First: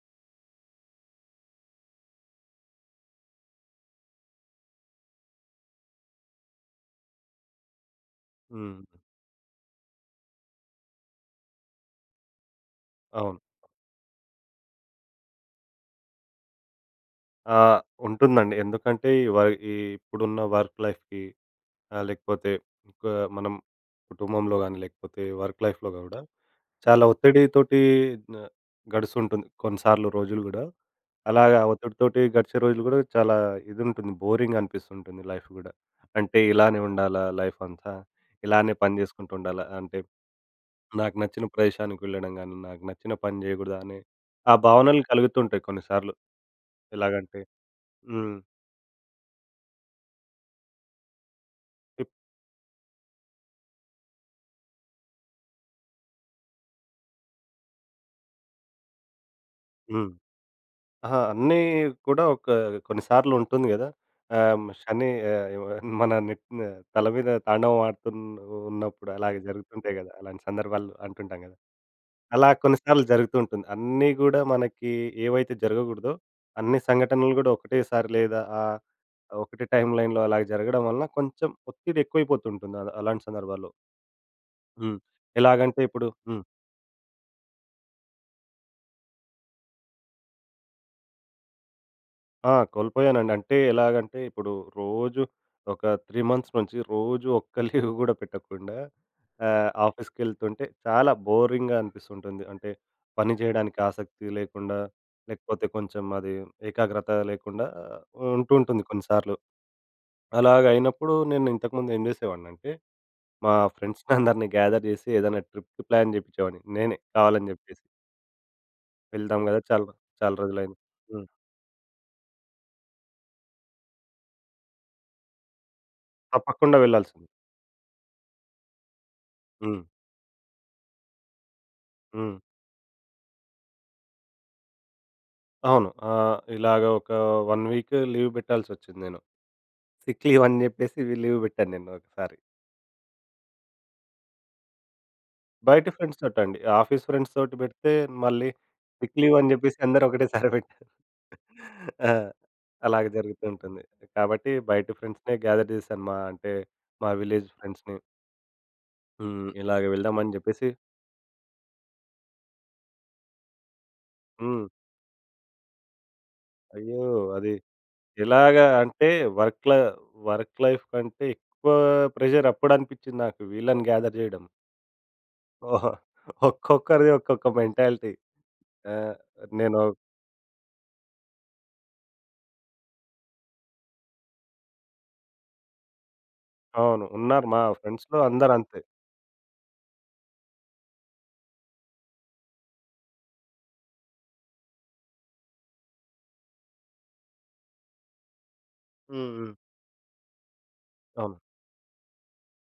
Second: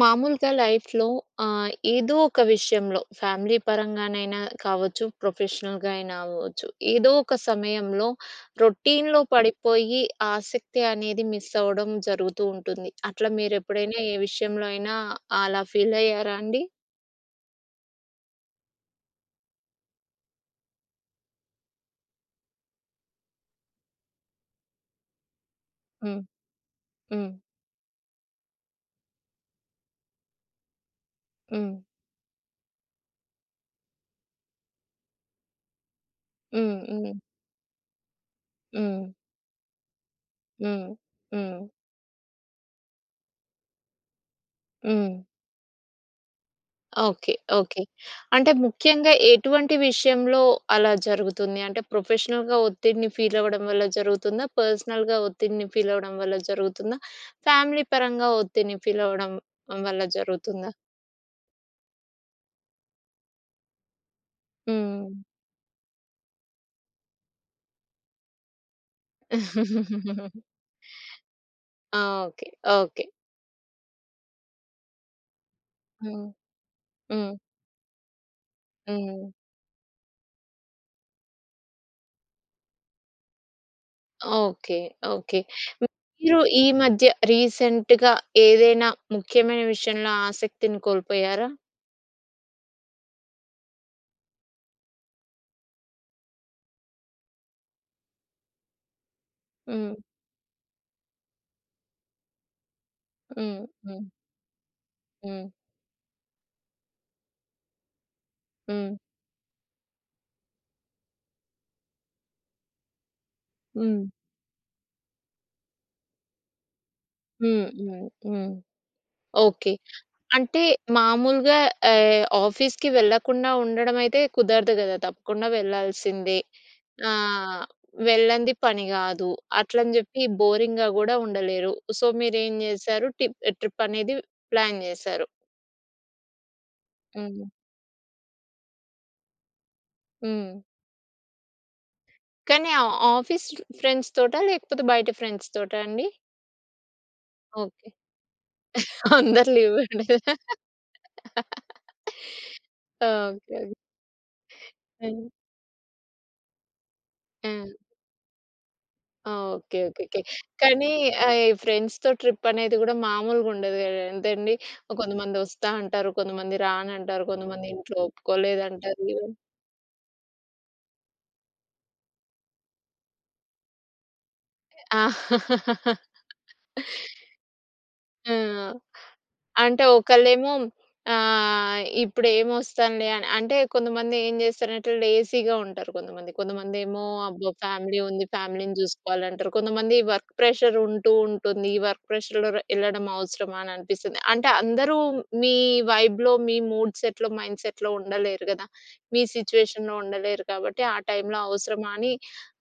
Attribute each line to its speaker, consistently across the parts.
Speaker 1: మామూలుగా లైఫ్‌లో ఆహ్, ఏదో ఒక విషయంలో ఫ్యామిలీ పరంగానైనా కావచ్చు. ప్రొఫెషనల్‌గా అయినా అవ్వచ్చు. ఏదో ఒక సమయంలో
Speaker 2: హ్మ్.
Speaker 1: రొటీన్‌లో పడిపోయి ఆసక్తి అనేది మిస్ అవ్వడం జరుగుతూ ఉంటుంది. అట్లా
Speaker 2: అవును.
Speaker 1: మీరు ఎప్పుడైనా ఏ విషయంలో అయినా అలా ఫీల్ అయ్యారా అండి?
Speaker 2: ఆ! ఉంటుందండి. ఎందుకంటే, ఈ వై ఈ ఇప్పుడున్న వర్క్ లైఫ్‌కి ఆహ్, లేకపోతే ఇంకా మనం కుటుంబంలో కానీ లేకపోతే, వర్క్ లైఫ్‌లో కూడా
Speaker 1: హ్మ్.
Speaker 2: చాలా
Speaker 1: హ్మ్.
Speaker 2: ఒత్తిడితోటి న గడుస్తుంటుంది కొన్నిసార్లు రోజులు కూడా. అలాగా
Speaker 1: హ్మ్.
Speaker 2: ఒత్తిడితోటి గడిచే రోజులు కూడా చాలా ఇది ఉంటుంది బోరింగా అనిపిస్తుంటుంది లైఫ్ కూడా. అంటే
Speaker 1: హ్మ్.
Speaker 2: ఇలానే
Speaker 1: హ్మ్.
Speaker 2: ఉండాలా లైఫ్ అంతా? ఇలానే పని
Speaker 1: హ్మ్.
Speaker 2: చేసుకుంటూ ఉండాలా? అంటే
Speaker 1: హ్మ్.
Speaker 2: నాకు నచ్చిన
Speaker 1: హ్మ్.
Speaker 2: ప్రదేశానికి వెళ్ళడం కాని, నాకు నచ్చిన పని చేయకూడదా అనే, ఆ భావనలు
Speaker 1: హ్మ్.
Speaker 2: కలుగుతుంటాయి కొన్నిసార్లు.
Speaker 1: ఓకే.
Speaker 2: ఎలాగంటే
Speaker 1: ఓకే.
Speaker 2: హ్మ్.
Speaker 1: అంటే ముఖ్యంగా ఎటువంటి విషయంలో అలా జరుగుతుంది? అంటే
Speaker 2: ఇప్
Speaker 1: ప్రొఫెషనల్‌గా ఒత్తిడిని ఫీల్ అవ్వడం వల్ల జరుగుతుందా? పర్సనల్‌గా ఒత్తిడిని ఫీల్ అవ్వడం వల్ల జరుగుతుందా? ఫ్యామిలీ పరంగా ఒత్తిడిని ఫీల్ అవ్వడం వల్ల
Speaker 2: హ్మ్.
Speaker 1: జరుగుతుందా?
Speaker 2: అహా! అన్నీ కూడా ఒక కొన్ని సార్లు ఉంటుంది కదా! ఆహ్, శని
Speaker 1: హ్మ్.
Speaker 2: ఎ మన నెత్తి మీద తల మీద తాండవం ఆడుతు ఉన్నప్ ఉన్నప్పుడు అలాగే జరుగుతుంటాయి కదా! అలాంటి సందర్భాలు అంటుంటాం కదా!
Speaker 1: ఆ! ఓకే.
Speaker 2: అలా కొన్ని
Speaker 1: ఓకే.
Speaker 2: సార్లు జరుగుతూ ఉంటుంది. అన్నీ గూడా మనకి ఏవైతే జరగకూడదో,
Speaker 1: హ్మ్.
Speaker 2: అన్ని
Speaker 1: హ్మ్.
Speaker 2: సంఘటనలు కూడా ఒకటేసారి లేదా ఆహ్,
Speaker 1: హ్మ్.
Speaker 2: ఒకటే టైమ్‌లైన్‌లో అలాగ జరగడం వలన కొంచెం ఒత్తిడి ఎక్కువైపోతు ఉంటుంది అ అలాంటి సందర్భాల్లో.
Speaker 1: ఓకే.
Speaker 2: హ్మ్.
Speaker 1: ఓకే.
Speaker 2: ఎలాగంటే ఇప్పుడు
Speaker 1: మీరు
Speaker 2: హ్మ్.
Speaker 1: ఈ మధ్య రీసెంట్‌గా ఏదైనా ముఖ్యమైన విషయంలో ఆసక్తిని కోల్పోయారా?
Speaker 2: ఆ! కోల్పోయానండి. అంటే ఎలాగంటే, ఇప్పుడు రోజు ఒక 3 మంత్స్ నుంచి రోజు ఒక్క లీవ్ కూడా పెట్టకుండా ఆహ్,
Speaker 1: హ్మ్.
Speaker 2: ఆఫీస్‌కెళ్తుంటే చాలా బోరింగ్‌గా అనిపిస్తుంటుంది. అంటే పని
Speaker 1: హ్మ్.
Speaker 2: చేయడానికి
Speaker 1: హ్మ్.
Speaker 2: ఆసక్తి లేకుండా
Speaker 1: హ్మ్.
Speaker 2: లేకపోతే, కొంచెం అది ఏకాగ్రత లేకుండా ఆహ్, ఉంటు ఉంటుంది
Speaker 1: హ్మ్.
Speaker 2: కొన్నిసార్లు. అలాగైనప్పుడు నేను ఇంతకుముందు ఏం చేసేవాడిని అంటే మా
Speaker 1: హ్మ్.
Speaker 2: ఫ్రెండ్స్‌ని అందరిని గ్యాధర్ చేసి ఏదైనా ట్రిప్‌కి ప్లాన్ చేపిచ్చేవాడిని నేనే కావాలని
Speaker 1: హ్మ్,
Speaker 2: చెప్పేసి...
Speaker 1: హ్మ్, హ్మ్.
Speaker 2: వెళ్దాం కదా!
Speaker 1: ఓకే.
Speaker 2: చాలా రోజ్ చాలా
Speaker 1: అంటే
Speaker 2: రోజులయ్యింది. హ్మ్.
Speaker 1: మామూలుగా ఆహ్, ఆఫీస్‌కి వెళ్ళకుండా ఉండడం అయితే కుదరదు కదా! తప్పకుండా వెళ్ళాల్సిందే.
Speaker 2: తప్పకుండా
Speaker 1: ఆ!
Speaker 2: వెళ్ళాల్సింది.
Speaker 1: వెళ్ళంది పని కాదు.
Speaker 2: హ్మ్.
Speaker 1: అట్లని చెప్పి బోరింగ్‌గా కూడా ఉండలేరు. సో, మీరు
Speaker 2: హ్మ్.
Speaker 1: ఏం చేశారు? టిప్ ట్రిప్ అనేది ప్లాన్ చేశారు.
Speaker 2: అవును. ఆహ్, ఇలాగ ఒక
Speaker 1: హ్మ్.
Speaker 2: వన్ వీక్ లీవ్ పెట్టాల్సొచ్చింది నేను. సిక్ లీవ్ అని
Speaker 1: హ్మ్.
Speaker 2: చెప్పేసి లీవ్ పెట్టాను నేను ఒకసారి.
Speaker 1: కానీ ఆహ్, ఆఫీస్ ఫ్రెండ్స్‌తోటా? లేకపోతే బయట ఫ్రెండ్స్‌తోటా
Speaker 2: బయట
Speaker 1: అండి?
Speaker 2: ఫ్రెండ్స్‌తోటండీ. ఆఫీస్ ఫ్రెండ్స్‌తోటి
Speaker 1: ఓకే.
Speaker 2: పెడితే మళ్ళీ సిక్ లీవ్ అని
Speaker 1: అందరు లీవ్
Speaker 2: చెప్పేసి అందరూ ఒకటే సరిపెట్టారు. ఆహ్,
Speaker 1: [unintelligible]
Speaker 2: అలాగ జరుగుతూ
Speaker 1: ఓకే.
Speaker 2: ఉంటుంది. కాబట్టి బయటి
Speaker 1: హ్మ్.
Speaker 2: ఫ్రెండ్స్‌నే గ్యాధర్ చేశాను. మా అంటే మా విలేజ్
Speaker 1: హ్మ్.
Speaker 2: ఫ్రెండ్స్‌ని.
Speaker 1: ఆ!
Speaker 2: హ్మ్.
Speaker 1: ఓకె,
Speaker 2: ఇలాగ
Speaker 1: ఓకె, ఓకె.
Speaker 2: వెళ్దామని చెప్పేసి
Speaker 1: కానీ ఆహ్, ఫ్రెండ్స్‌తో ట్రిప్ అనేది కూడా, మామూలుగుండద ఎంతండి.
Speaker 2: హ్మ్.
Speaker 1: కొంతమంది వస్తా అంటారు, కొంతమంది
Speaker 2: అయ్యో!
Speaker 1: రానంటారు,
Speaker 2: అది
Speaker 1: కొంతమంది ఇంట్లో
Speaker 2: ఎలాగా, అంటే
Speaker 1: ఒప్పుకోలేదంటారు.
Speaker 2: వర్క్ లై వర్క్ లైఫ్ కంటే ఎక్కువా, ప్రెషర్ అప్పుడు అనిపించింది నాకు. వీళ్ళని గాథర్ చేయడం. ఓహో!
Speaker 1: ఆ!
Speaker 2: ఒక్కొక్కరిది ఒక్కొక్క మెంటాలిటీ. అ! నేను
Speaker 1: అంటే, ఒకళ్ళేమో ఆహ్, ఇప్పుడు ఏమి వస్తానులే అని అంటే, కొంతమంది ఏం చేస్తారంటే, లేజీగా ఉంటారు కొంతమంది. కొంతమందేమో,
Speaker 2: అవును. ఉన్నారు.
Speaker 1: "అబ్బో!
Speaker 2: మా
Speaker 1: ఫ్యామిలీ
Speaker 2: ఫ్రెండ్స్‌లో
Speaker 1: ఉంది, ఫ్యామిలీని
Speaker 2: అందరంతే.
Speaker 1: చూసుకోవాలి" అంటారు. కొంతమంది వర్క్ ప్రెషర్ ఉంటూ ఉంటుంది, ఈ వర్క్ ప్రెషర్‌లో ర వెళ్ళడం అవసరమా! అని అనిపిస్తుంది. అంటే, అందరూ మీ, వైబ్‌లో, మీ మూడ్ సెట్‌లో, మైండ్ సెట్‌లో ఉండలేరు కదా! మీ
Speaker 2: హ్మ్, హ్మ్.
Speaker 1: సిట్యుయేషన్‌లో ఉండలేరు. కాబట్టి, ఆ
Speaker 2: అవును.
Speaker 1: టైంలో అవసరమా అని,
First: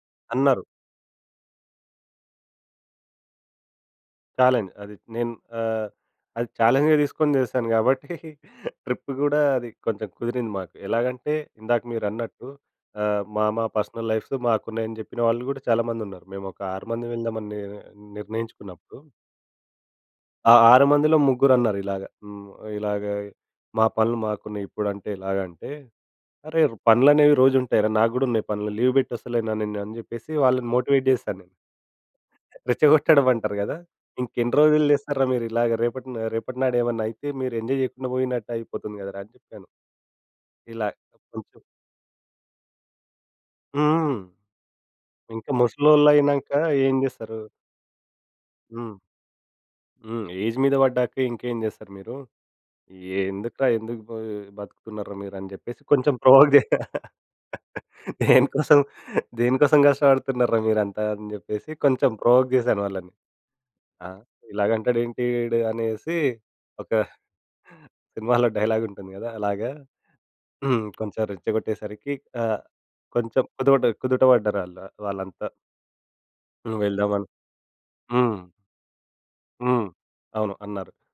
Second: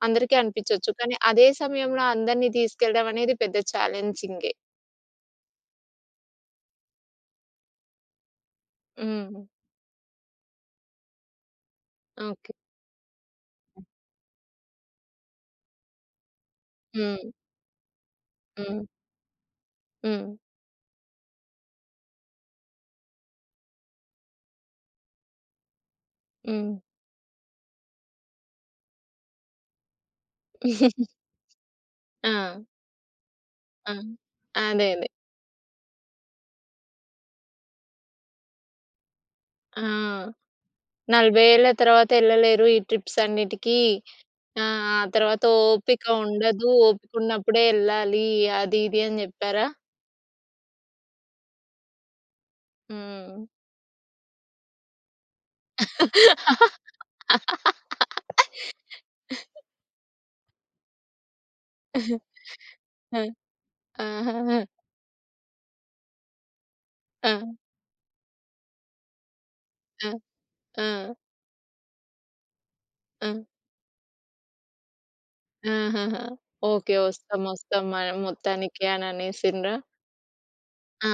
Speaker 1: అందరికీ
Speaker 2: అన్నారు.
Speaker 1: అనిపించొచ్చు. కానీ, అదే సమయంలో, అందరిని తీసుకెళ్ళడం అనేది పెద్ద ఛాలెంజింగే.
Speaker 2: చాలెంజ్. అది నేను, ఆహ్, అది చాలెంజ్‌గా తీసుకొని చేశాను కాబట్టి. ట్రిప్ కూడా,
Speaker 1: హ్మ్.
Speaker 2: అది కొంచెం కుదిరింది మాకు. ఎలాగంటే, ఇందాక మీరు అన్నట్టు
Speaker 1: ఓకె.
Speaker 2: ఆహ్, "మా మా పర్సనల్ లైవ్స్ మాకు ఉన్నాయి," అని చెప్పిన వాళ్ళు కూడా, చాలా మంది ఉన్నారు. మేము ఒక ఆరు మంది
Speaker 1: హ్మ్.
Speaker 2: వెల్దామని, ని
Speaker 1: హ్మ్.
Speaker 2: నిర్ణయించుకున్నప్పుడు.
Speaker 1: హ్మ్.
Speaker 2: ఆ ఆరు మందిలో, ముగ్గురు అన్నారు ఇలాగ. హ్మ్. ఇలాగ "మా పనులు మాకున్నాయి. ఇప్పుడంటే ఎలాగ" అంటే, అరే
Speaker 1: హ్మ్.
Speaker 2: పనులనేవి రోజు ఉంటాయిరా, నాకు కూడా ఉన్నాయి పనులు. లీవ్ పెట్టి వస్తలేనా! అని చెప్పేసి, వాళ్ళని మోటివేట్ చేశాను.
Speaker 1: ఆ!
Speaker 2: రెచ్చగొట్టడం అంటారు కదా!
Speaker 1: ఆ!
Speaker 2: ఇంక ఎన్ని రోజులు
Speaker 1: అదదే.
Speaker 2: చేస్తార్రా, మీరు ఇలాగ? రేపట్ రేపటి నాడు ఏమైనా అయితే మీరు ఎంజాయ్ చేయకుండా పోయినట్టు అయిపోతుంది కదరా! అని చెప్పాను.
Speaker 1: ఆ!
Speaker 2: ఇలా.
Speaker 1: 40
Speaker 2: కొంచెం
Speaker 1: ఏళ్ల తర్వాత వెళ్ళలేరు ఈ ట్రిప్స్ అన్నిటికి.
Speaker 2: హ్మ్.
Speaker 1: ఆహ్, ఆ తర్వాత
Speaker 2: ఇంకా
Speaker 1: ఓపిక
Speaker 2: ముసలోళ్ళు అయినాక
Speaker 1: ఉండదు.
Speaker 2: ఏం
Speaker 1: ఓపిక
Speaker 2: చేస్తారు?
Speaker 1: ఉన్నప్పుడే వెళ్ళాలి. అది
Speaker 2: హ్మ్.
Speaker 1: ఇది అని చెప్పారా?
Speaker 2: హ్మ్. ఏజ్ మీద పడ్డాక, ఇంకేం చేస్తారు మీరు? ఏ
Speaker 1: హ్మ్.
Speaker 2: ఎందుకురా ఎందుకు బ బతుకుతున్నారు మీరు? అని చెప్పేసి కొంచెం ప్రోవోక్ చేసా. దేని కోసం, దేనికోసం కష్టపడుతున్నార్రా మీరంతా? అని చెప్పేసి, కొంచెం ప్రోవోక్ చేశాను వాళ్ళని. ఆ!
Speaker 1: ఆహాహా!
Speaker 2: ఇలాగ అంటాడు ఏంటి వీడు అనేసి, ఒక
Speaker 1: ఆ!
Speaker 2: సినిమాలో డైలాగ్ ఉంటుంది కదా! అలాగా.
Speaker 1: ఆ!
Speaker 2: హ్మ్,
Speaker 1: ఆ!
Speaker 2: కొంచెం రెచ్చగొట్టేసరికి ఆహ్, కొంచెం
Speaker 1: ఆ!
Speaker 2: కుదువ కుదుట పడ్డారు వాళ్ళు, వాళ్ళంతా.
Speaker 1: ఆహాహా!
Speaker 2: హ్మ్.
Speaker 1: ఓకే.
Speaker 2: వెళ్దామని.
Speaker 1: వస్తాం, వస్తాం మరి
Speaker 2: హ్మ్.
Speaker 1: మొత్తానికి అని అనేసిండ్రా?
Speaker 2: హ్మ్. అవును, అన్నారు.
Speaker 1: ఆ!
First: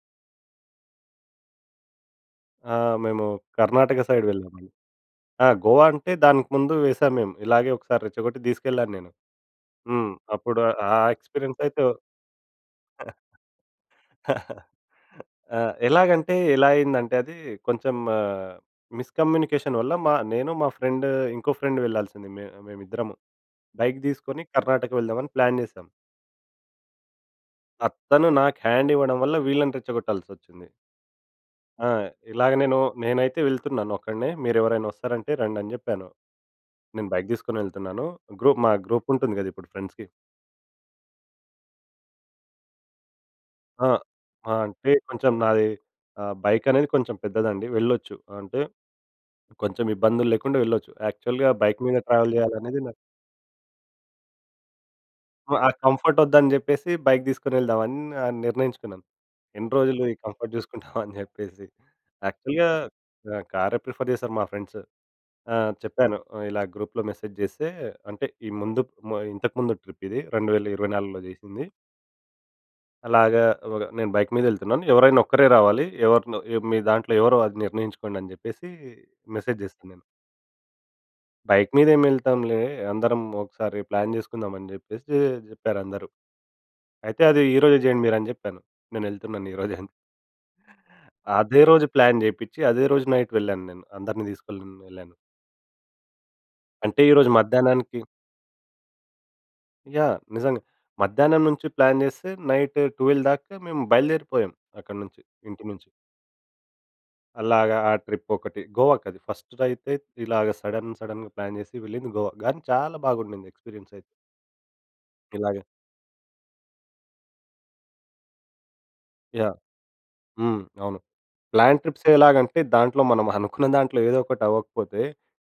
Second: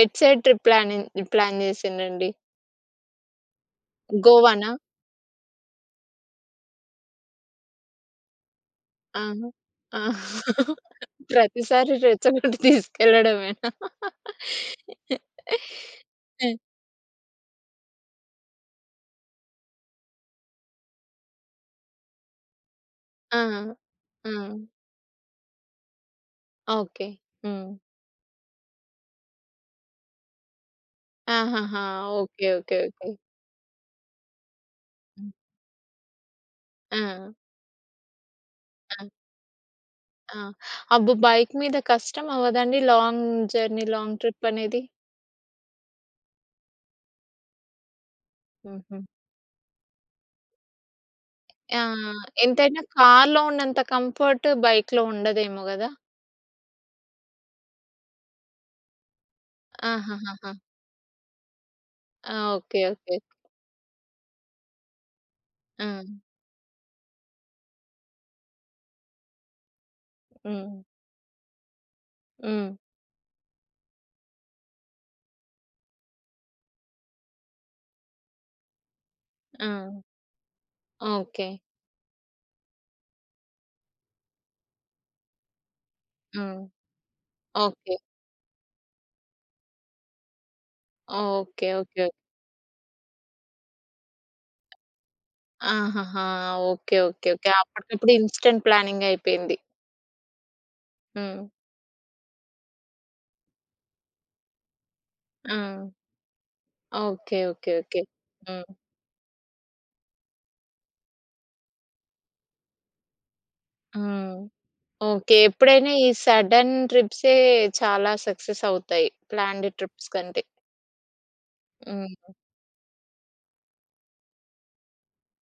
Speaker 1: ఎటు సైడ్ ట్రిప్ ప్లానింగ్ ప్లాన్ చేసిండ్రండి?
Speaker 2: ఆ! మేము కర్ణాటక సైడ్ వెళ్ళాము.
Speaker 1: గోవానా?
Speaker 2: ఆ! గోవా అంటే, దానికి ముందు వేశాం మేము. ఇలాగే ఒకసారి రెచ్చగొట్టి తీసుకెళ్ళాను నేను.
Speaker 1: ఆ!
Speaker 2: హ్మ్. అప్పుడు ఆ ఎక్స్‌పిరియన్స్ అయితే
Speaker 1: ప్రతిసారి రెచ్చకొట్టి తీసుకెళ్ళడమేనా?
Speaker 2: ఆ! ఎలాగంటే, ఎలా అయిందంటే అది, కొంచెం మిస్ కమ్యూనికేషన్ వల్ల మా నేను, మా ఫ్రెండ్, ఇంకో ఫ్రెండ్ వెళ్ళాల్సింది, మే మేమిద్దరము.
Speaker 1: ఆ!
Speaker 2: బైక్ తీసుకొని,
Speaker 1: హ్మ్.
Speaker 2: కర్ణాటక వెళ్దామని ప్లాన్ చేసాం.
Speaker 1: ఓకే. హ్మ్.
Speaker 2: ఆ! తను నాకు హ్యాండ్ ఇవ్వడం వల్ల, వీళ్ళని రెచ్చగొట్టాసొచ్చింది.
Speaker 1: ఆహాహా!
Speaker 2: ఆ!
Speaker 1: ఓకే.
Speaker 2: ఇలాగ
Speaker 1: ఓకే.
Speaker 2: నేను
Speaker 1: ఓకే.
Speaker 2: నేనైతే వెళ్తున్నాను ఒక్కడినే. మీరు ఎవరైనా వస్తారంటే, రండని జెప్పాను. నేను బైక్
Speaker 1: ఆ!
Speaker 2: తీసుకొని వెళ్తున్నాను. గ్రూప్ మా
Speaker 1: ఆ!
Speaker 2: గ్రూప్ ఉంటుంది గదా! ఇప్పుడు ఫ్రెండ్స్‌కి.
Speaker 1: ఆ! అబ్బో! బైక్ మీద కష్టం అవ్వదా అండి? లాంగ్ జర్నీ
Speaker 2: ఆ!
Speaker 1: లాంగ్ ట్రిప్
Speaker 2: ఆ!
Speaker 1: అనేది.
Speaker 2: అంటే కొంచెం నాది ఆహ్, బైక్ అనేది కొంచెం పెద్దదండి వెళ్ళొచ్చు. ఆహ్, అంటే
Speaker 1: హుహు.
Speaker 2: కొంచెం ఇబ్బందులు లేకుండా వెళ్ళొచ్చు. యాక్చువల్‌గా బైక్ మీద
Speaker 1: ఆహ్,
Speaker 2: ట్రావెల్ చేయాలనేది
Speaker 1: ఎంతైనా
Speaker 2: నా
Speaker 1: కార్‌లో ఉన్నంత కంఫర్ట్ బైక్‌లో
Speaker 2: ఆ!
Speaker 1: ఉండదేమో
Speaker 2: ఆ
Speaker 1: గదా!
Speaker 2: కంఫర్ట్ వద్దని జెప్పేసి బైక్ తీసుకొని వెళ్దామని నిర్ణయించుకున్నాను. ఎన్ని రోజులు ఈ
Speaker 1: ఆహహహా!
Speaker 2: కంఫర్ట్ జూసుకుంటాం అని చెప్పేసి
Speaker 1: ఆ!
Speaker 2: యాక్చువల్‌గ
Speaker 1: ఓకే. ఓకే.
Speaker 2: ఆహ్, కారే ప్రిఫర్ చేశారు మా ఫ్రెండ్స్. ఆహ్,
Speaker 1: ఆ!
Speaker 2: చెప్పాను ఇలా గ్రూప్‌లో మెసేజ్ జేస్తే అంటే, ఈ ముందు ఇంతకుముందు ట్రిప్ ఇది. రెండు వేల
Speaker 1: హ్మ్.
Speaker 2: ఇరవై నాలుగులో జేసింది.
Speaker 1: హ్మ్.
Speaker 2: అలాగా, ఒగ నేను బైక్ మీద యెళ్తున్నాను ఎవరైనా ఒక్కరే రావాలి. ఎవరినో మీ దాంట్లో ఎవరో అది నిర్ణయించుకోండి, అని జెప్పేసి మెసేజ్
Speaker 1: ఆ!
Speaker 2: జేసా నేను.
Speaker 1: ఓకే.
Speaker 2: బైక్ మీద ఏం ఎళ్తాంలే, అందరం ఒకసారి ప్లాన్ జేసుకుందాం అని జెప్పేసి జెప్పారందరూ.
Speaker 1: హ్మ్.
Speaker 2: అయితే అది ఈ రోజే
Speaker 1: ఓకే.
Speaker 2: జేయండి మీరు అని జెప్పాను. నేను వెళ్తున్నాను ఈరోజే అని. అదే
Speaker 1: ఓకే. ఓకే.
Speaker 2: రోజు
Speaker 1: ఓకే.
Speaker 2: ప్లాన్ జేయ్పిచ్చి, అదే రోజు నైట్ వెళ్ళాను నేను. అందరిని తీసుకొని [unintelligible] ఎళ్ళాను.
Speaker 1: ఆహాహా! ఓకే.
Speaker 2: అంటే,
Speaker 1: ఓకే.
Speaker 2: ఈరోజు
Speaker 1: ఓకే.
Speaker 2: మధ్యాహ్నానికి
Speaker 1: అప్పటికప్పుడు ఇన్స్టంట్ ప్లానింగ్ అయిపోయింది.
Speaker 2: యాహ్! నిజంగా
Speaker 1: హ్మ్.
Speaker 2: మధ్యాహ్నం నుంచి ప్లాన్ జేస్తే, నైట్ 12 దాకా మేము బయలుదేరిపోయాం. అక్కడి నుంచి
Speaker 1: ఆ!
Speaker 2: ఇంటి నుంచి.
Speaker 1: ఓకే. ఓకే.
Speaker 2: అలాగా ఆ
Speaker 1: ఓకే.
Speaker 2: ట్రిప్ ఒకటి
Speaker 1: హ్మ్.
Speaker 2: గోవాకి అది ఫస్ట్ దైతే. ఇలాగా సడెన్, సడెన్‌గ ప్లాన్ జేసి వెళ్ళింది గోవా. గానీ చాలా బాగుండింది ఎక్స్పీరియన్స్ అయితే.
Speaker 1: హ్మ్. ఓకే.
Speaker 2: ఇలాగ
Speaker 1: ఎప్పుడైనా ఈ సడెన్ ట్రిప్సే చాలా సక్సెస్ అవుతాయి.
Speaker 2: యహ్!
Speaker 1: ప్లానెడ్ ట్రిప్స్ కంటే.
Speaker 2: హ్మ్. అవును ప్లాన్ ట్రిప్స్
Speaker 1: హ్మ్.
Speaker 2: ఎలాగంటే, దాంట్లో మనం అనుకున్న దాంట్లో ఏదో ఒకటి అవ్వకపోతే,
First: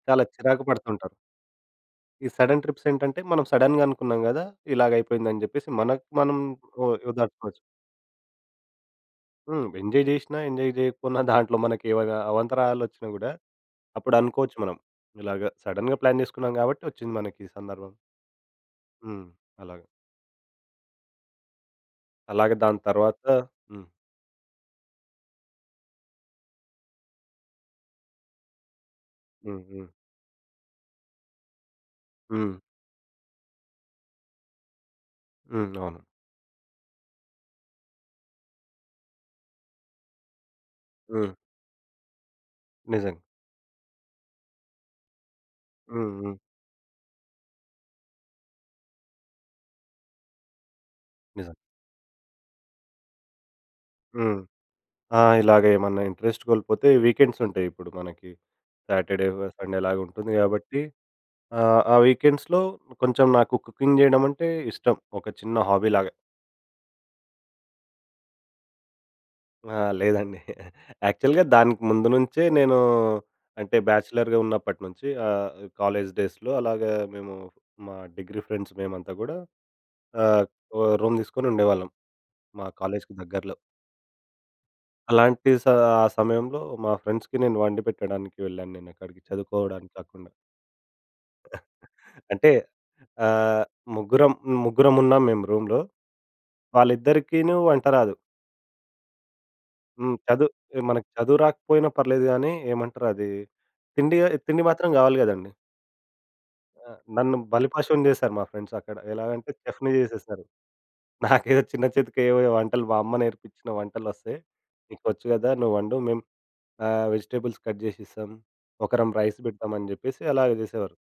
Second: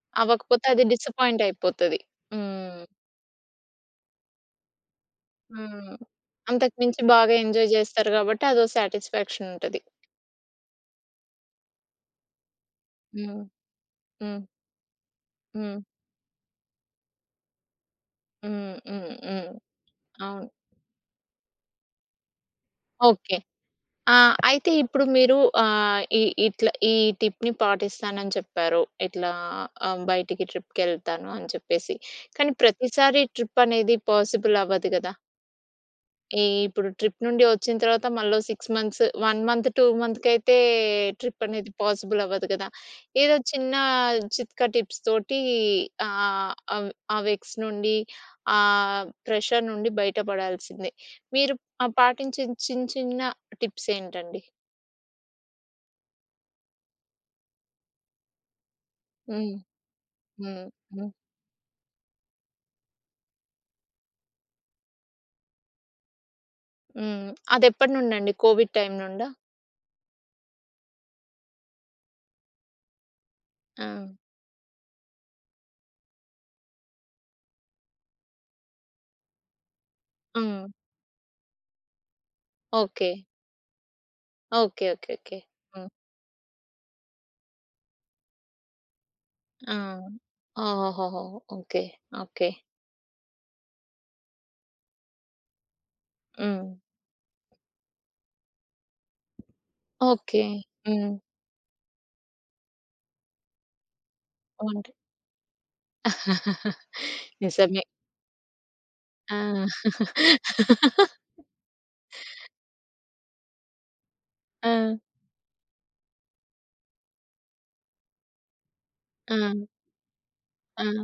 Speaker 2: చాలా చిరాకు
Speaker 1: అవ్వకపోతే, అది
Speaker 2: పడుతుంటారు.
Speaker 1: డిసప్పాయింట్ అయిపోతది.
Speaker 2: ఈ సడన్
Speaker 1: హ్మ్.
Speaker 2: ట్రిప్స్ ఏంటంటే మనం సడెన్‌గ అనుకున్నాం గదా! ఇలాగ అయిపోయింది, అని జెప్పేసి
Speaker 1: హ్మ్.
Speaker 2: మనకు మనం
Speaker 1: అంతకు
Speaker 2: ఓ
Speaker 1: మించి బాగా
Speaker 2: ఓదార్చు‌కోవచ్చు.
Speaker 1: ఎంజాయ్ జేస్తారు గాబట్టి, అదో సాటిస్ఫెక్సన్
Speaker 2: హ్మ్.
Speaker 1: ఉంటది.
Speaker 2: ఎంజాయ్ జేసినా, ఎంజాయ్ జేయకపోయిన, దాంట్లో మనకి ఇలాగ అవాంతరాలు వచ్చినా గూడా,
Speaker 1: హ్మ్. హ్మ్.
Speaker 2: అప్పుడనుకోవచ్చు మనం ఇలాగ
Speaker 1: హ్మ్.
Speaker 2: సడెన్‌గ ప్లాన్ జేసుకున్నాం గాబట్టి, వచ్చింది మనకి ఈ సందర్భం.
Speaker 1: హ్మ్. హ్మ్.
Speaker 2: హ్మ్.
Speaker 1: హ్మ్.
Speaker 2: అలాగా.
Speaker 1: అవును.
Speaker 2: అలాగే దాని తర్వాత
Speaker 1: ఓకే.
Speaker 2: హ్మ్.
Speaker 1: ఆహ్, అయితే ఇప్పుడు మీరు ఆహ్, ఈ ఈ ఇట్లా ఈ టిప్‌ని పాటిస్తానని చెప్పారు. ఇట్లా
Speaker 2: హ్మ్. హ్మ్.
Speaker 1: ఆహ్, బయటికి ట్రిప్‌కెళ్తాను అని చెప్పేసి. కానీ
Speaker 2: హ్మ్.
Speaker 1: ప్రతిసారి ట్రిప్ అనేది పాసిబుల్ అవ్వదు గదా...
Speaker 2: హ్మ్. అవును.
Speaker 1: ఈ ఇప్పుడు ట్రిప్ నుండి వచ్చిన తర్వాత మళ్ళో 6 మంత్స్, 1 మంత్, 2 మంత్స్‌‌కి అయితే
Speaker 2: హ్మ్.
Speaker 1: ట్రిప్ అనేది పాసిబుల్ అవ్వదు గదా!
Speaker 2: నిజం.
Speaker 1: ఏదో చిన్న చిట్కా టిప్స్‌తోటి
Speaker 2: హ్మ్.
Speaker 1: ఆహ్,
Speaker 2: హ్మ్.
Speaker 1: ఆహ్, ఆహ్, ఆవ్ ఆ వెక్స్ నుండి ఆహ్, ప్రెషర్ నుండి బయట పడాల్సిందే.
Speaker 2: నిజం.
Speaker 1: మీరు ఆహ్, పాటించిన చిన్, చిన్న టిప్స్
Speaker 2: హ్మ్.
Speaker 1: ఏంటండి?
Speaker 2: ఆహ్, ఇలాగ ఏమన్నా ఇంట్రెస్ట్ కోల్పోతే వీకెండ్సుంటాయి ఇప్పుడు మనకి. సాటర్‌డే,
Speaker 1: హ్మ్.
Speaker 2: సండేలాగా ఉంటుంది
Speaker 1: హ్మ్.
Speaker 2: కాబట్టి
Speaker 1: హ్మ్.
Speaker 2: ఆహ్, ఆ వీకెండ్స్‌లో కొంచెం నాకు కుకింగ్ చేయడం అంటే ఇష్టం. ఒక చిన్న హాబీలాగా.
Speaker 1: హ్మ్. అది ఎప్పటి నుండి అండి? కోవిడ్ టైమ్ నుండా?
Speaker 2: ఆ! లేదండి. యాక్చువల్‌గా దానికి ముందు నుంచే నేను అంటే
Speaker 1: ఆ!
Speaker 2: బ్యాచిలర్‌గా ఉన్నప్పటి నుంచి. ఆహ్, కాలేజ్ డేస్‌లో అలాగా మేము మా డిగ్రీ ఫ్రెండ్స్ మేమంతా గూడా ఆహ్,
Speaker 1: హ్మ్.
Speaker 2: ఓహ్! రూమ్ తీసుకొని ఉండేవాళ్ళం. మా కాలేజ్‌కి
Speaker 1: ఓకే.
Speaker 2: దగ్గరలో.
Speaker 1: ఓకే. ఓకే. ఓకే.
Speaker 2: అలాంటి స
Speaker 1: హ్మ్.
Speaker 2: ఆ సమయంలో మా ఫ్రెండ్స్‌కి నేను వండి పెట్టడానికి వెళ్ళాను నేను అక్కడికి
Speaker 1: ఆ!
Speaker 2: చదువుకోవడానికి కాకుండా.
Speaker 1: ఓహోహోహో! ఓకే. ఓకే.
Speaker 2: అంటే ఆహ్, ముగ్గురం ముగ్గురం ఉన్నాం మేము రూమ్‌లో.
Speaker 1: హ్మ్.
Speaker 2: వాళ్ళిద్దరికీనూ వంట రాదు. హ్మ్.
Speaker 1: ఓకే.
Speaker 2: చదువు మనకు
Speaker 1: హ్మ్.
Speaker 2: చదువు రాకపోయినా పర్లేదు గాని, ఏమంటారు అది తిండి తిండి మాత్రం
Speaker 1: ఏంటి?
Speaker 2: కావాలి కదండీ. ఆ! నన్ను
Speaker 1: నిజమే.
Speaker 2: బలిపశువుని చేశారు మా ఫ్రెండ్స్ అక్కడ. ఎలాగంటే,
Speaker 1: ఆ!
Speaker 2: చెఫ్‌ని చేసేసారు. నాకేదో చిన్న చితకేవో వంటలు. మా అమ్మ నేర్పించిన వంటలు వస్తాయి.
Speaker 1: ఆ!
Speaker 2: "నీకు వచ్చు కదా నువ్వు వండు. మేము ఆహ్, వెజిటేబుల్స్ కట్ చేసిస్తాం. ఒకరం రైస్
Speaker 1: ఆ!
Speaker 2: పెడతామని" చెప్పేసి అలాగే
Speaker 1: ఆ!
Speaker 2: చేసేవారు.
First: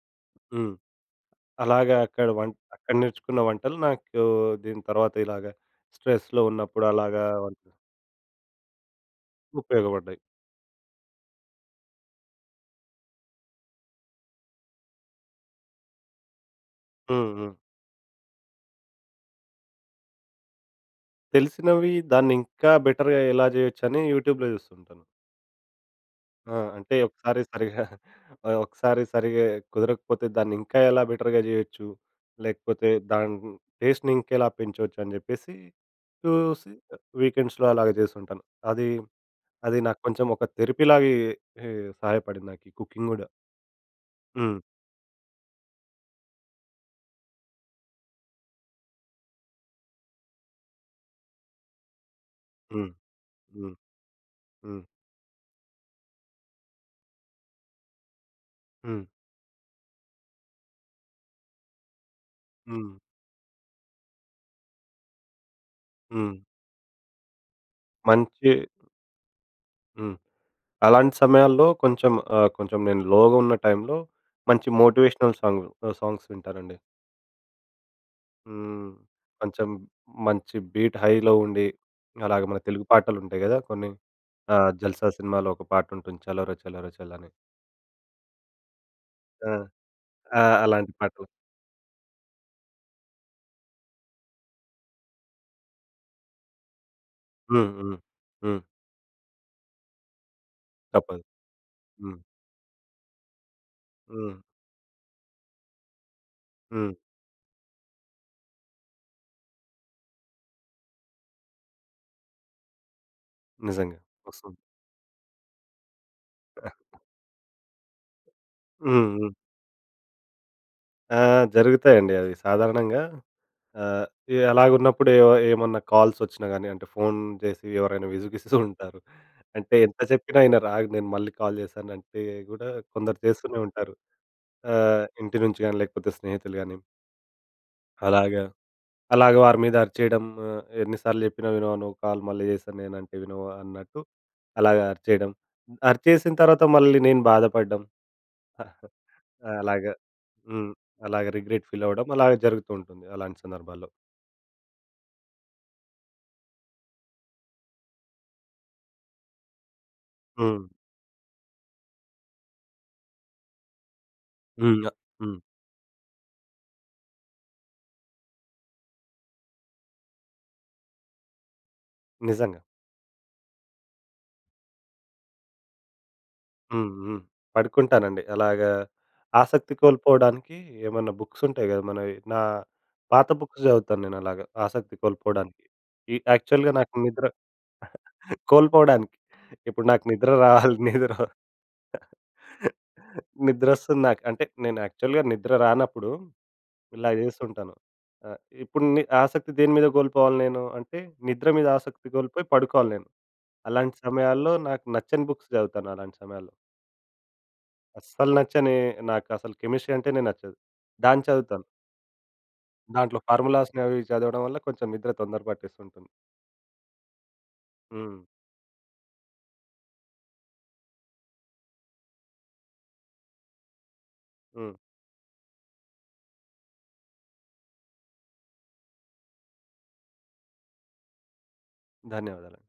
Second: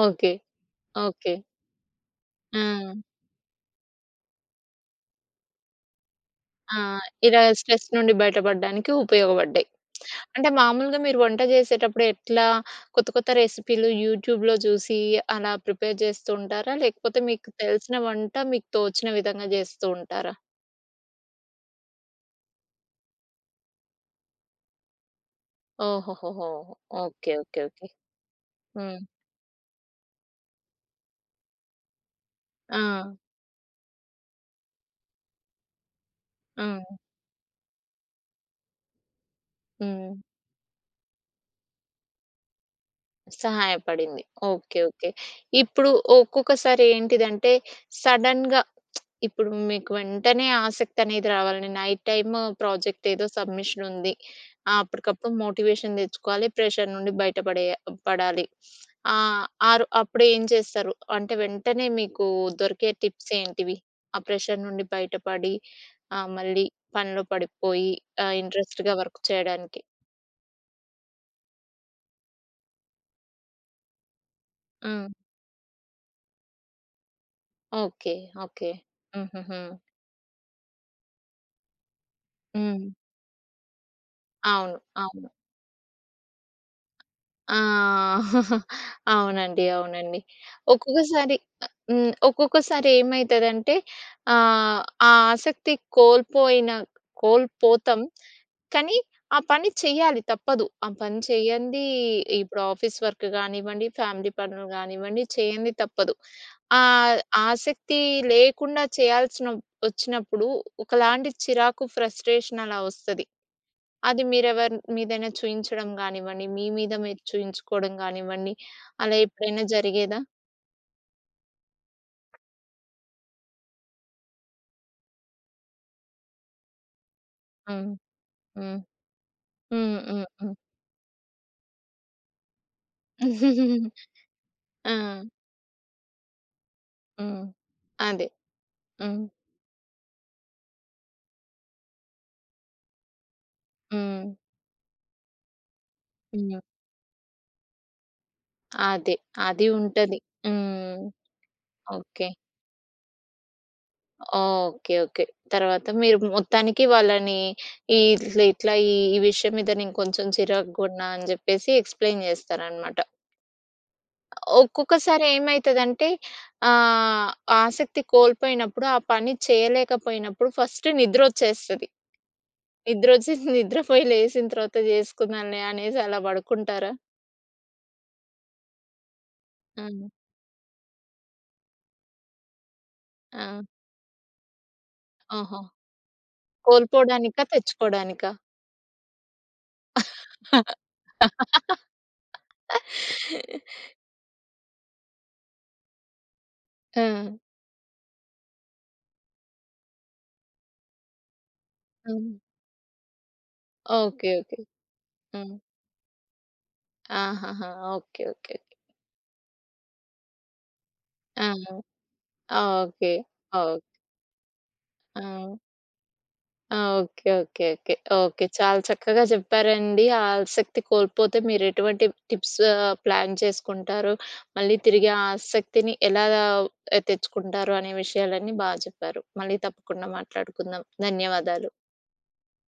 Speaker 1: ఓకే.
Speaker 2: హ్మ్.
Speaker 1: ఓకే.
Speaker 2: అలాగా అక్కడ వంట అక్కడ
Speaker 1: ఆ!
Speaker 2: నేర్చుకున్న వంటలు నాకు దీని తర్వాత ఇలాగా, స్ట్రెస్‌లో
Speaker 1: ఆ!
Speaker 2: ఉన్నప్పుడు అలాగా.
Speaker 1: ఇలా స్ట్రెస్ నుండి బయటపడ్డానికి ఉపయోగపడ్డాయి.
Speaker 2: ఉపయోగపడ్డాయి.
Speaker 1: అంటే, మామూలుగా మీరు వంట చేసేటప్పుడు, ఎట్లా కొత్త కొత్త రెసిపీలు యూట్యూబ్‌లో చూసి, అలా ప్రిపేర్ చేస్తూ ఉంటారా? లేకపోతే
Speaker 2: హ్మ్.
Speaker 1: మీకు
Speaker 2: హ్మ్.
Speaker 1: తెలిసిన వంట మీకు తోచిన విధంగా చేస్తూ ఉంటారా?
Speaker 2: తెలిసినవి దాన్ని ఇంకా బెటర్‌గా ఎలా చేయొచ్చని యూట్యూబ్‌లో చూస్తుంటాను.
Speaker 1: ఓహొహొహోహొ!
Speaker 2: ఆ! అంటే
Speaker 1: ఓకె.
Speaker 2: ఒకసారి
Speaker 1: ఓకె.
Speaker 2: సరిగ్గా,
Speaker 1: ఓకె.
Speaker 2: ఒకసారి
Speaker 1: హ్మ్.
Speaker 2: సరిగ్గా కుదరకపోతే దాన్ని ఇంకా ఎలా బెటర్‌గా చేయొచ్చు? లేకపోతే
Speaker 1: ఆ!
Speaker 2: దాని టేస్ట్‌ని ఇంకెలా పెంచొచ్చు అని చెప్పేసి, చూసి
Speaker 1: హ్మ్.
Speaker 2: వీకెండ్స్‌లో అలాగా చేస్తుంటాను. అది, అది నాకు
Speaker 1: హ్మ్.
Speaker 2: కొంచెం ఒక థెరపీ లాగే, హే సహాయపడింది నాకీ కుకింగ్ కూడా.
Speaker 1: సహాయపడింది.
Speaker 2: హ్మ్.
Speaker 1: ఓకె. ఓకె. ఇప్పుడు ఒక్కొక్కసారి ఏంటిదంటే? సడన్‌గా ఇప్పుడు మీకు వెంటనే ఆసక్తి అనేది రావాలి. నైట్ టైమ్
Speaker 2: హ్మ్.
Speaker 1: ప్రాజెక్ట్ ఏదో
Speaker 2: హ్మ్.
Speaker 1: సబ్మిషన్ ఉంది. ఆహ్
Speaker 2: హ్మ్.
Speaker 1: అప్పటికప్పుడు మోటివేషన్ తెచ్చుకోవాలి. ప్రెజర్ నుండి బయట పడేయ పడాలి.
Speaker 2: హ్మ్.
Speaker 1: ఆహ్, ఆరో అప్పుడు ఏం చేస్తారు? అంటే వెంటనే మీకు దొరికే
Speaker 2: హ్మ్.
Speaker 1: టిప్స్ ఏంటివి? ఆ ప్రెజర్ నుండి బయటపడి, ఆహ్,
Speaker 2: హ్మ్.
Speaker 1: మళ్ళీ పనిలో పడిపోయి ఆహ్,
Speaker 2: మంచి
Speaker 1: ఇంట్రెస్ట్‌గా వర్క్ చేయడానికి.
Speaker 2: హ్మ్. అలాంటి సమయాల్లో కొంచెం ఆహ్, కొంచెం నేను లోగా ఉన్న టైంలో, మంచి
Speaker 1: హ్మ్.
Speaker 2: మోటివేషనల్ సాంగ్ సాంగ్స్ వింటానండి.
Speaker 1: ఓకె. ఓకె.
Speaker 2: హ్మ్.
Speaker 1: హుహుహు.
Speaker 2: కొంచెం మంచి బీట్, హైలో ఉండి, అలాగే మన తెలుగు
Speaker 1: హ్మ్.
Speaker 2: పాటలు ఉంటాయి కదా! కొన్ని ఆహ్,
Speaker 1: అవును,
Speaker 2: 'జల్సా'
Speaker 1: అవును.
Speaker 2: సినిమాలో ఒక పాటుంటుంది 'చలోరే చలోరే చల్' అని.
Speaker 1: ఆ!
Speaker 2: ఆ!
Speaker 1: అవునండి. అవునండి.
Speaker 2: ఆ! అలాంటి పాటలు.
Speaker 1: ఒక్కొక్కసారి హ్మ్. ఒక్కొక్కసారి ఏమైతదంటే ఆహ్, ఆ ఆసక్తి కోల్పోయిన
Speaker 2: హ్మ్, హ్మ్,
Speaker 1: కోల్పోతాం.
Speaker 2: హ్మ్.
Speaker 1: కానీ ఆ పని చేయాలి తప్పదు. ఆ పని
Speaker 2: తప్పదు.
Speaker 1: చేయంది,
Speaker 2: హ్మ్.
Speaker 1: ఇప్పుడు ఆఫీస్ వర్క్ కానివ్వండి, ఫ్యామిలీ
Speaker 2: హ్మ్.
Speaker 1: పనులు కానివ్వండి చేయంది తప్పదు.
Speaker 2: హ్మ్.
Speaker 1: ఆహ్, ఆసక్తి లేకుండా చేయాల్సినప్ వచ్చినప్పుడు ఒకలాంటి చిరాకు ఫ్రస్ట్రేషన్ అలా వస్తది.
Speaker 2: నిజంగా.
Speaker 1: అది
Speaker 2: వస్తుంది.
Speaker 1: మీరెవర్న్ మీదైనా చూయించడం కానివ్వండి. మీ మీద మీరు చూయించుకోవడం కానివ్వండి. అలా
Speaker 2: హుహు.
Speaker 1: ఎప్పుడైనా జరిగేదా?
Speaker 2: ఆ! ఆ! జరుగుతాయండి అవి. సాధారణంగా ఆహ్, ఎలాగున్నప్పుడు ఏ ఏమన్నా కాల్స్ వచ్చినా గానీ అంటే, ఫోన్ చేసి
Speaker 1: హ్మ్.
Speaker 2: ఎవరైనా విసిగిస్తూ
Speaker 1: హ్మ్.
Speaker 2: ఉంటారు. అంటే
Speaker 1: హ్మ్,
Speaker 2: ఎంత
Speaker 1: హ్మ్,
Speaker 2: చెప్పినా
Speaker 1: హ్మ్.
Speaker 2: వినరు ఆగు నేను మళ్ళీ కాల్ చేస్తానంటే కూడా కొందరు చేస్తూనే ఉంటారు. ఆహ్,
Speaker 1: ఆహ్!
Speaker 2: ఇంటి నుంచి గానీ, లేకపోతే స్నేహితులుగాని.
Speaker 1: హ్మ్. అదే.
Speaker 2: అలాగా,
Speaker 1: హ్మ్.
Speaker 2: అలాగా వారి మీద అరిచేయడం ఆహ్, ఎన్ని సార్లు చెప్పినా వినవా నువ్వు కాల్ మళ్ళీ చేస్తానంటే వినవా అన్నట్టు,
Speaker 1: హ్మ్.
Speaker 2: అలాగా అరిచేయడం. అరిచేసిన తర్వాత మళ్ళీ నేను బాధపడ్డం,
Speaker 1: అదే. అదీ
Speaker 2: అలాగా.
Speaker 1: ఉంటది.
Speaker 2: హ్మ్.
Speaker 1: హ్మ్.
Speaker 2: అలాగా రిగ్రెట్ ఫీల్ అవ్వడం అలా
Speaker 1: ఓకే.
Speaker 2: జరుగుతూ ఉంటుంది అలాంటి సందర్భాల్లో.
Speaker 1: ఓకే! ఓకే! తర్వాత మీరు మొత్తానికి వాళ్ళని ఈ ఇట్లా, ఇట్లా ఈ విషయం మీద నేను కొంచెం
Speaker 2: హ్మ్.
Speaker 1: చిరాగున్నా అని చెప్పేసి ఎక్స్‌ప్లేన్ చేస్తారనమాట.
Speaker 2: హ్మ్. న
Speaker 1: ఒక్కొక్కసారి
Speaker 2: హ్మ్.
Speaker 1: ఏమైతదంటే ఆహ్, ఆశక్తి కోల్పోయినప్పుడు, ఆ పని చేయలేకపోయినప్పుడు ఫస్ట్ నిద్రోచ్చేస్తది.
Speaker 2: నిజంగా.
Speaker 1: నిద్రొచేసి నిద్రపోయి లేచిన తర్వాత చేసుకుందాంలే అనేసి అలా
Speaker 2: హ్మ్.
Speaker 1: పడుకుంటారా?
Speaker 2: హ్మ్. పడుకుంటానండి. అలాగా ఆసక్తి
Speaker 1: హ్మ్.
Speaker 2: కోల్పోవడానికి ఏమన్నా బుక్స్ ఉంటాయి కదా! మనవి నా పాత బుక్స్
Speaker 1: ఆ!
Speaker 2: చదువుతాను, నేను అలాగా. ఆశక్తి
Speaker 1: ఓహో!
Speaker 2: కోల్పోడానికి. ఈ యాక్చువల్‌గా నాకు నిద్ర
Speaker 1: కోల్పోడానికా? తెచ్చుకోడానికా?
Speaker 2: కోల్పోవడానికి, ఇప్పుడు నాకు నిద్ర రావాలి, నిద్ర నిద్ర వస్తుంది నాకు అంటే నేను యాక్చువల్‌గా నిద్ర రానప్పుడు ఇలా
Speaker 1: ఆ!
Speaker 2: చేస్తుంటాను. ఆహ్, ఇప్పుడు ని ఆశక్తి దేనిమీద కోల్పోవాలి నేను, అంటే నిద్ర మీద ఆశక్తి
Speaker 1: హ్మ్.
Speaker 2: కోల్పోయి పడుకోవాలి నేను. అలాంటి
Speaker 1: ఓకే,
Speaker 2: సమయాల్లో
Speaker 1: ఓకే.
Speaker 2: నాకు నచ్చని బుక్స్
Speaker 1: హ్మ్.
Speaker 2: చదువుతాను అలాంటి సమయాల్లో.
Speaker 1: ఆహాహా! ఓకే
Speaker 2: అస్సలు
Speaker 1: ఓకే. ఓకే.
Speaker 2: నచ్చని! నాకు అసలు కెమిస్ట్రీ అంటేనే నచ్చదు. దాన్ని
Speaker 1: ఆ!
Speaker 2: చదువుతాను...
Speaker 1: ఓకే,
Speaker 2: దాంట్లో
Speaker 1: ఓకే.
Speaker 2: ఫార్ములాస్‌ని అవి చదవడం వల్ల కొంచెం నిద్ర తొందర
Speaker 1: ఆ!
Speaker 2: పట్టేస్తుంటుంది.
Speaker 1: ఆ! Okay. Okay. Okay.
Speaker 2: Hmm.
Speaker 1: Okay. చాలా చక్కగా చెప్పారండి ఆశక్తి కోల్పోతే మీరు ఎటువంటి టిప్స్ ఆహ్, ప్లాన్ చేసుకుంటారు.
Speaker 2: హ్మ్.
Speaker 1: మళ్ళీ తిరిగి ఆశక్తిని ఎలాగ, తెచ్చుకుంటారు అనే విషయాలన్నీ బా చెప్పారు. మళ్ళీ తప్పకుండా మాట్లాడుకుందాం. ధన్యవాదాలు.
Speaker 2: ధన్యవాదాలు.